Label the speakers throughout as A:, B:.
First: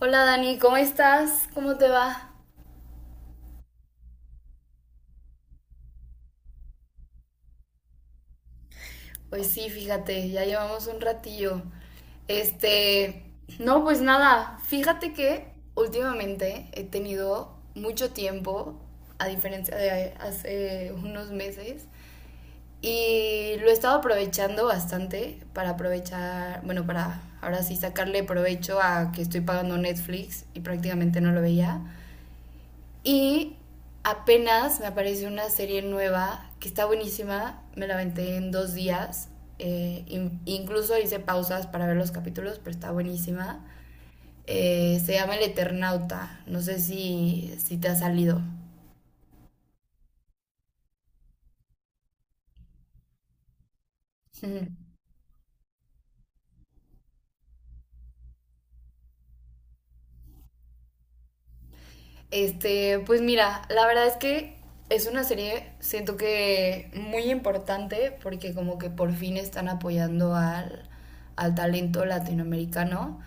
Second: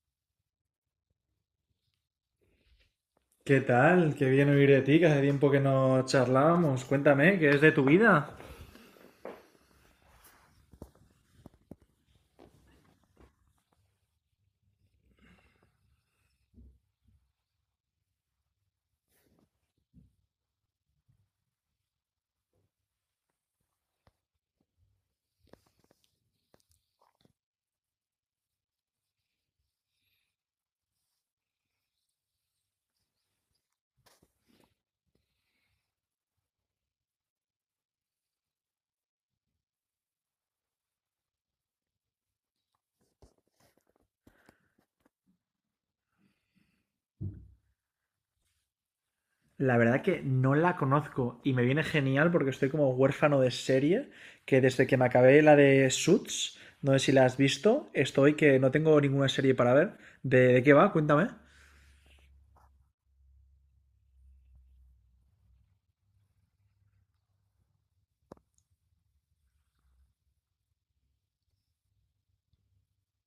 A: Hola Dani, ¿cómo estás? ¿Cómo te va?
B: ¿Qué tal? Qué bien oír de ti, que hace tiempo que no charlábamos. Cuéntame, ¿qué es de tu vida?
A: Pues sí, fíjate, ya llevamos un ratillo. Este, no, pues nada, fíjate que últimamente he tenido mucho tiempo, a diferencia de hace unos meses, y lo he estado aprovechando bastante para aprovechar, bueno, para ahora sí sacarle provecho a que estoy pagando Netflix y prácticamente no lo veía. Y apenas me apareció una serie nueva que está buenísima, me la aventé en 2 días, eh, incluso hice pausas para ver los capítulos, pero está buenísima. Se llama El Eternauta, no sé si te ha salido.
B: La verdad que no la conozco y me viene genial porque estoy como huérfano de serie, que desde que me acabé la de Suits, no sé si la has visto, estoy que no tengo ninguna serie para ver. ¿De qué va? Cuéntame.
A: Pues mira, la verdad es que es una serie, siento que muy importante porque como que por fin están apoyando al talento latinoamericano.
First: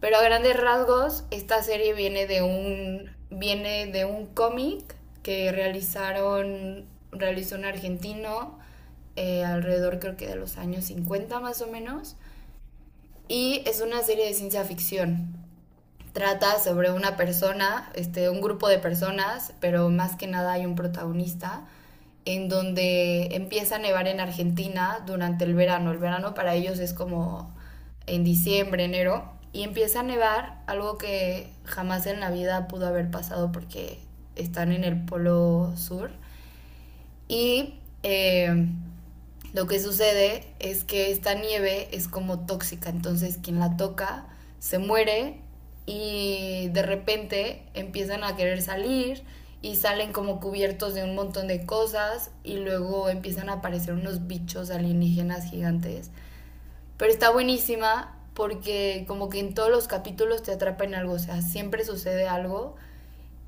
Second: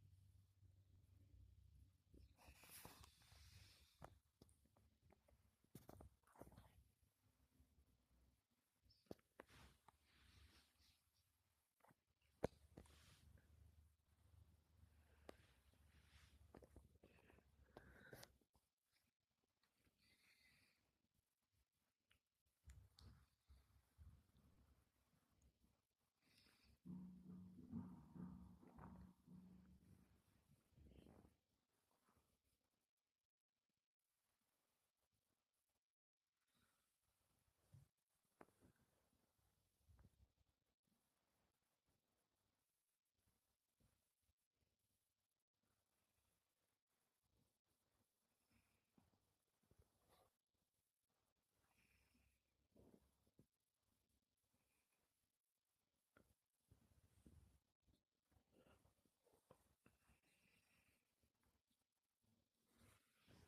A: Pero a grandes rasgos, esta serie viene de un cómic que realizó un argentino, alrededor creo que de los años 50 más o menos. Y es una serie de ciencia ficción, trata sobre una persona, un grupo de personas, pero más que nada hay un protagonista, en donde empieza a nevar en Argentina durante el verano. El verano para ellos es como en diciembre, enero, y empieza a nevar, algo que jamás en la vida pudo haber pasado porque están en el polo sur. Y eh, lo que sucede es que esta nieve es como tóxica, entonces quien la toca se muere y de repente empiezan a querer salir y salen como cubiertos de un montón de cosas y luego empiezan a aparecer unos bichos alienígenas gigantes. Pero está buenísima porque como que en todos los capítulos te atrapa en algo, o sea, siempre sucede algo,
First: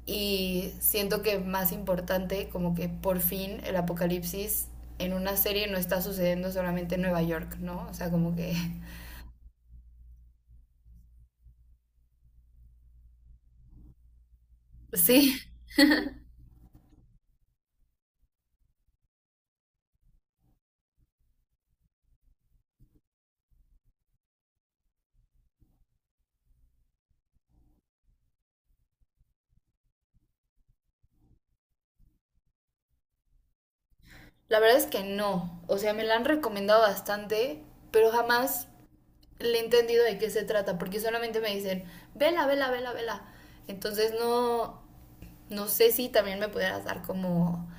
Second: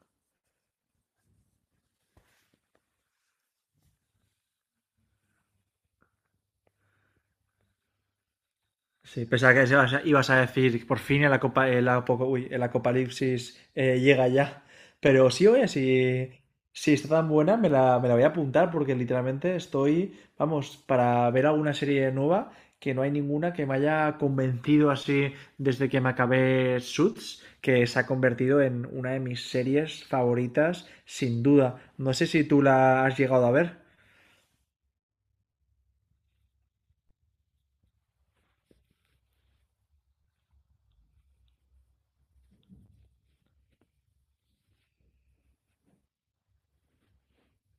A: y siento que más importante, como que por fin el apocalipsis en una serie no está sucediendo solamente en Nueva York, ¿no? O sea, como que...
B: Sí, pensaba que ibas a decir por fin el, acopa- el apo- uy, el apocalipsis llega ya. Pero
A: Sí,
B: sí, oye, si está tan buena, me la voy a apuntar porque literalmente estoy, vamos, para ver alguna serie nueva que no hay ninguna que me haya convencido así desde que me acabé Suits, que se ha convertido en una de mis series favoritas, sin duda. No sé si tú la has llegado a ver.
A: la verdad es que no. O sea, me la han recomendado bastante, pero jamás le he entendido de qué se trata, porque solamente me dicen, vela, vela, vela, vela. Entonces no, no sé si también me pudieras dar como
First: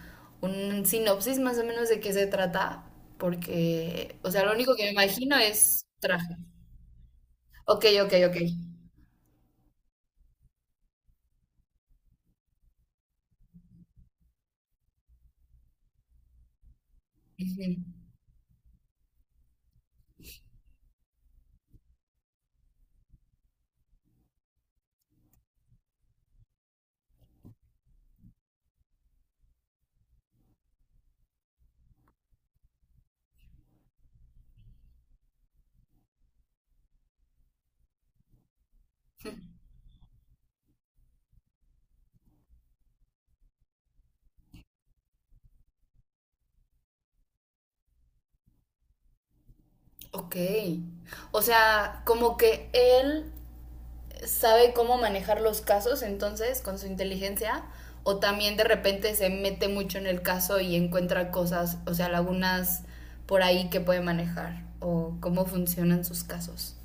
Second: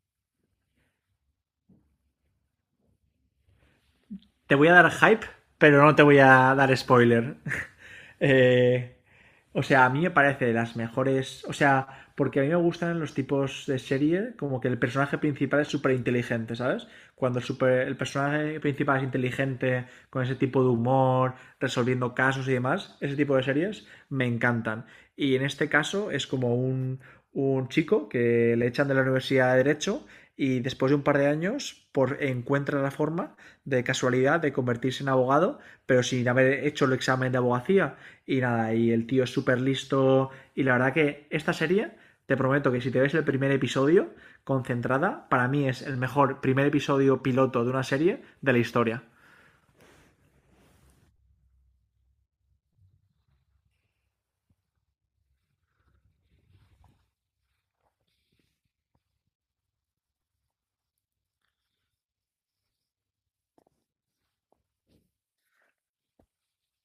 A: un sinopsis más o menos de qué se trata, porque, o sea, lo
B: Te voy a
A: único que
B: dar
A: me
B: hype,
A: imagino
B: pero
A: es
B: no te voy
A: traje.
B: a dar spoiler.
A: Ok, ok, ok.
B: Eh, o sea, a mí me parece de las mejores. O sea, porque a mí me gustan los tipos de serie como que el personaje principal es súper inteligente, ¿sabes? Cuando el,
A: Ujú.
B: super- el personaje principal es inteligente, con ese tipo de humor, resolviendo casos y demás, ese tipo de series me encantan. Y en este caso es como un chico que le echan de la Universidad de Derecho y después de un par de años encuentra la forma de casualidad de convertirse en abogado, pero sin haber hecho el examen de abogacía. Y nada, y el tío es súper listo. Y la verdad que esta serie, te prometo que si te ves el primer episodio, concentrada, para mí es el mejor primer episodio piloto de una serie de la historia.
A: Ok. O sea, como que él sabe cómo manejar los casos, entonces, con su inteligencia, o también de repente se mete mucho en el caso y encuentra cosas, o sea, lagunas por ahí que puede manejar, o cómo funcionan sus casos.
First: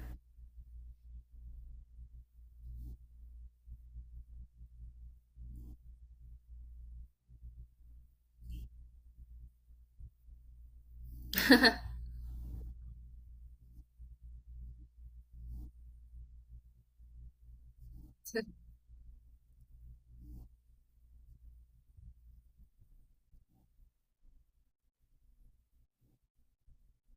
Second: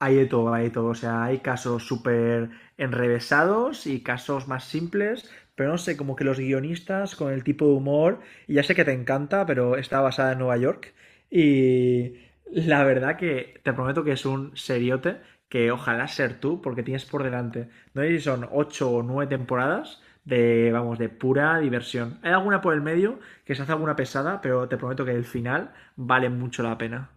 B: Hay de todo, hay de todo. O sea, hay casos súper enrevesados y casos más simples, pero no sé, como que los guionistas con el tipo de humor, y ya sé que te encanta, pero está basada en Nueva York. Y la verdad que te prometo que es un seriote que ojalá ser tú, porque tienes por delante. No sé si son ocho o nueve temporadas de, vamos, de pura diversión. Hay alguna por el medio que se hace alguna pesada, pero te prometo que el final vale mucho la pena.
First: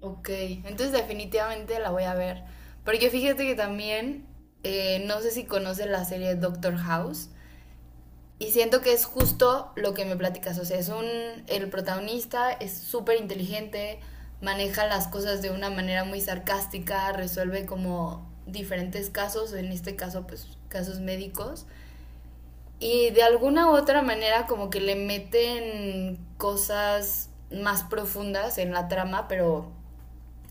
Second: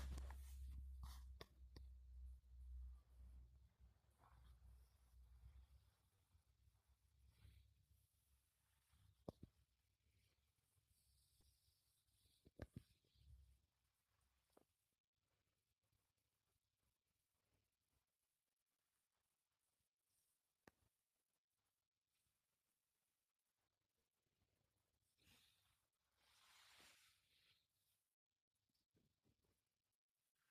A: Ok, entonces definitivamente la voy a ver. Porque fíjate que también, no sé si conoces la serie Doctor House. Y siento que es justo lo que me platicas, o sea, el protagonista es súper inteligente, maneja las cosas de una manera muy sarcástica, resuelve como diferentes casos, en este caso pues casos médicos, y de alguna u otra manera como que le meten cosas más profundas en la trama, pero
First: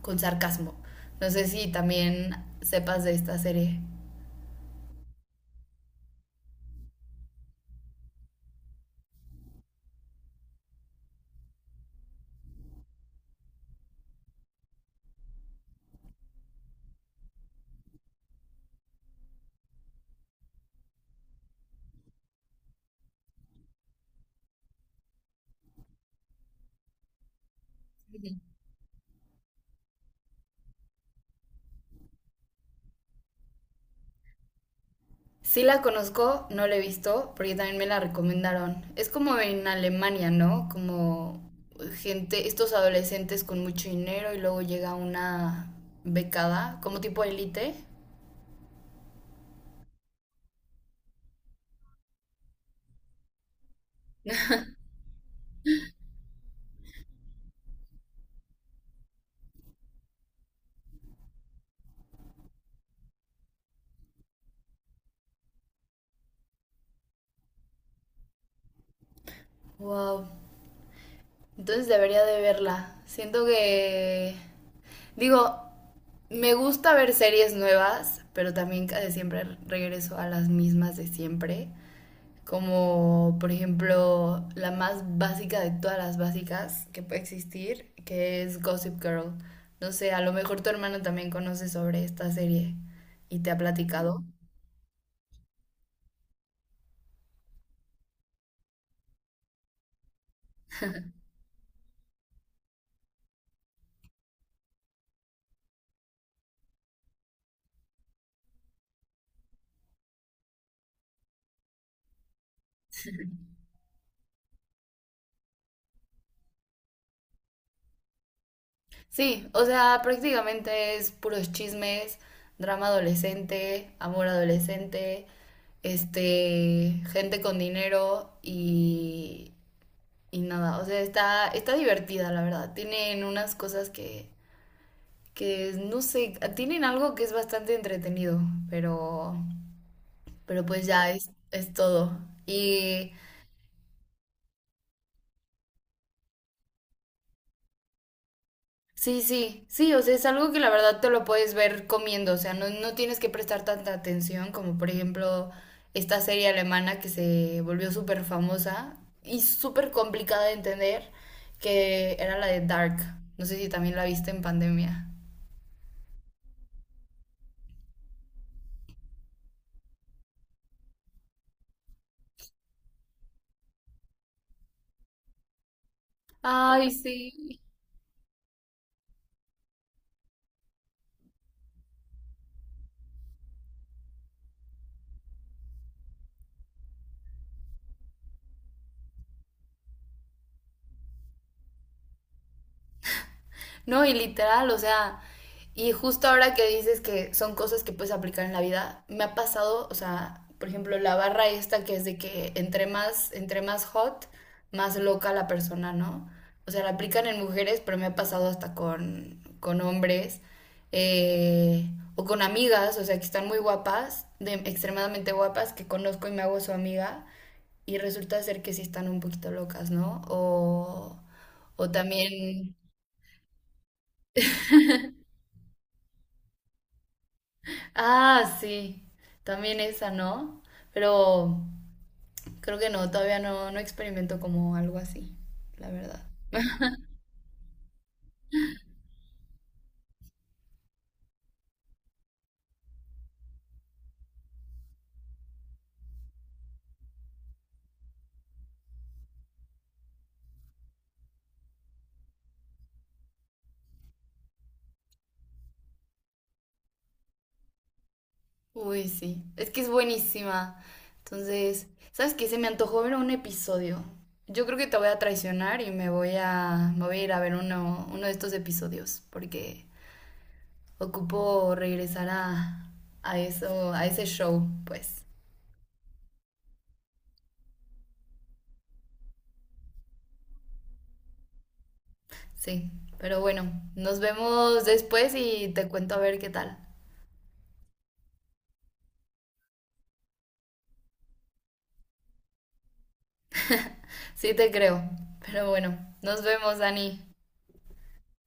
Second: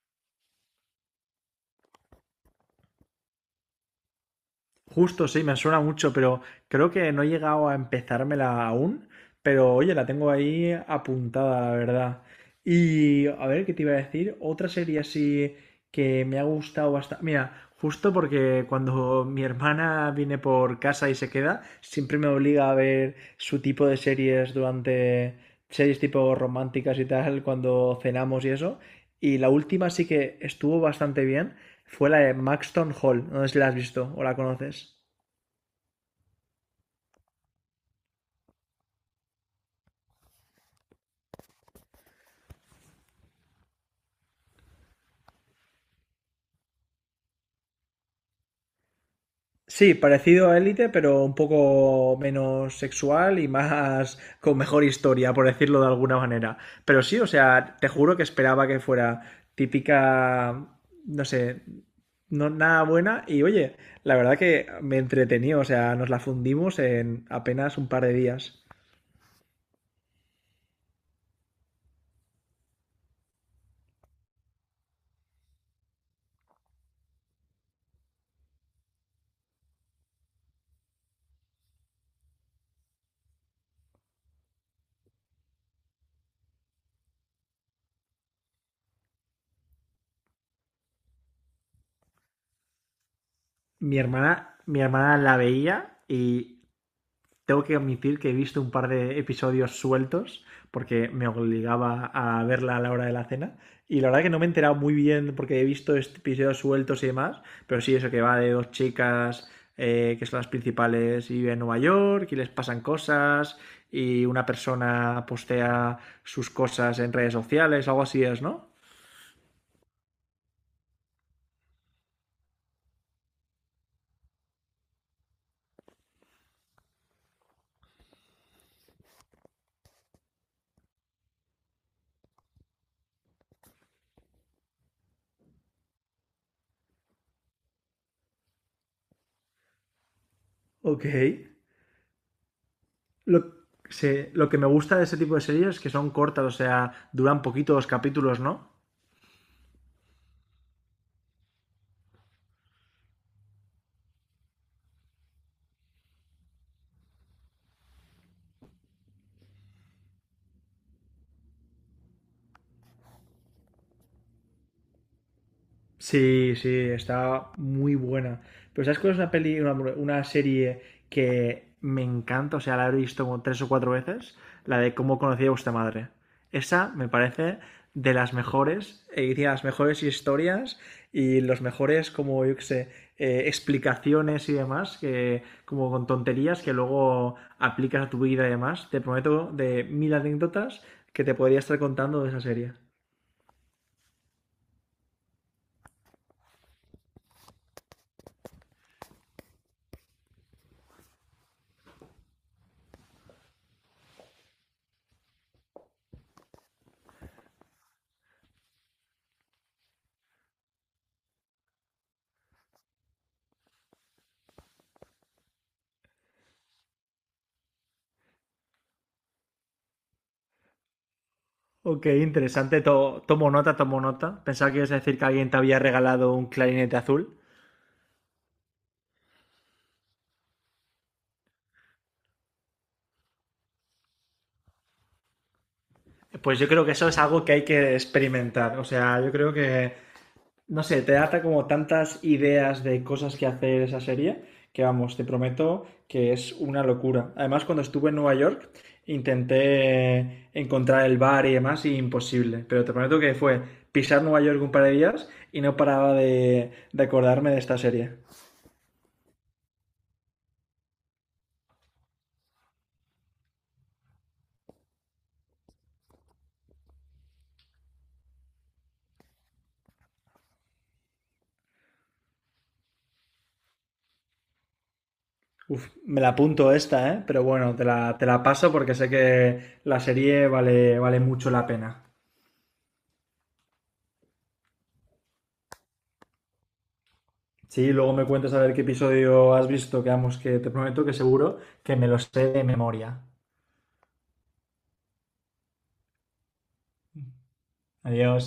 A: con sarcasmo. No sé si también sepas de esta serie.
B: Justo, sí, me suena mucho, pero creo que no he llegado a empezármela aún. Pero oye, la tengo ahí apuntada, la verdad. Y a ver, ¿qué te iba a decir? Otra serie así que me ha gustado bastante. Mira, justo porque cuando mi hermana viene por casa y se queda, siempre me obliga a ver su tipo de series durante series tipo románticas y tal, cuando cenamos y eso. Y la última sí que estuvo bastante bien, fue la de Maxton Hall. No sé si la has visto o la conoces.
A: Sí la conozco, no la he visto, porque también me la recomendaron. Es como en Alemania, ¿no? Como gente, estos adolescentes con mucho dinero y luego llega una becada, como tipo élite.
B: Sí, parecido a Élite, pero un poco menos sexual y más con mejor historia, por decirlo de alguna manera. Pero sí, o sea, te juro que esperaba que fuera típica, no sé, no, nada buena. Y oye, la verdad que me entretení, o sea, nos la fundimos en apenas un par de días.
A: Wow. Entonces debería de verla. Siento que, digo, me gusta ver series nuevas, pero también casi siempre regreso a las mismas de siempre. Como por ejemplo la más básica de todas las básicas que puede existir, que es Gossip Girl. No sé, a lo mejor tu hermano también conoce sobre esta serie y te ha
B: Mi
A: platicado.
B: hermana, mi hermana la veía y tengo que admitir que he visto un par de episodios sueltos porque me obligaba a verla a la hora de la cena. Y la verdad que no me he enterado muy bien porque he visto este episodios sueltos y demás. Pero sí, eso que va de dos chicas que son las principales y viven en Nueva York y les pasan cosas y una persona postea sus cosas en redes sociales, algo así es, ¿no?
A: Sí, o sea, prácticamente es puros chismes, drama adolescente, amor adolescente, gente con dinero y nada. O sea, está divertida, la verdad. Tienen unas cosas que no sé, tienen algo que es bastante entretenido, pero, pero pues
B: Ok.
A: ya es todo. Y
B: Lo, lo que me gusta de ese tipo de series es que son cortas, o sea, duran poquito los capítulos, ¿no?
A: sí, sí, sí, o sea, es algo que la verdad te lo puedes ver comiendo, o sea, no, no tienes que prestar tanta atención como por ejemplo esta serie alemana que se volvió súper famosa y súper complicada de entender, que era la de Dark. No sé si también la viste en pandemia.
B: Sí, sí, está muy buena. Pero ¿sabes cuál es una peli, una serie que me encanta? O sea, la he visto como tres o cuatro veces. La de cómo conocí a vuestra madre. Esa
A: Ay,
B: me
A: sí.
B: parece de las mejores, tiene las mejores historias y los mejores, como yo que sé, explicaciones y demás, que como con tonterías que luego aplicas a tu vida y demás. Te prometo de mil anécdotas que te podría estar contando de esa serie.
A: No, y literal, o sea, y justo ahora que dices que son cosas que puedes aplicar en la vida, me ha pasado, o sea, por ejemplo, la barra esta que es de que entre más hot, más loca la persona, ¿no? O sea, la aplican en mujeres, pero me ha pasado hasta con hombres, eh, o con amigas, o sea, que están muy guapas, extremadamente guapas, que conozco y me hago su amiga, y resulta ser que sí están un poquito locas, ¿no? O
B: Ok,
A: también.
B: interesante. Tomo nota, tomo nota. Pensaba que ibas a decir que alguien te había regalado un clarinete azul.
A: Ah, sí, también esa, ¿no? Pero creo que no, todavía no, no experimento como algo así, la verdad.
B: Pues yo creo que eso es algo que hay que experimentar. O sea, yo creo que, no sé, te da como tantas ideas de cosas que hacer esa serie que, vamos, te prometo que es una locura. Además, cuando estuve en Nueva York, intenté encontrar el bar y demás, y imposible. Pero te prometo que fue pisar Nueva York un par de días y no paraba de acordarme de esta serie.
A: Uy, sí, es que es buenísima. Entonces, ¿sabes qué? Se me antojó ver un episodio. Yo creo que te voy a traicionar y me voy a ir a ver uno de estos episodios, porque ocupo regresar a ese show, pues.
B: Uf, me la apunto esta, ¿eh? Pero bueno, te la paso porque sé que la serie vale, vale mucho la pena.
A: Sí, pero bueno, nos vemos después y te cuento a ver qué tal.
B: Sí, luego me cuentas a ver qué episodio has visto, que vamos, que te prometo que seguro que me lo sé de memoria.
A: Sí te creo. Pero bueno, nos vemos, Dani.
B: Adiós.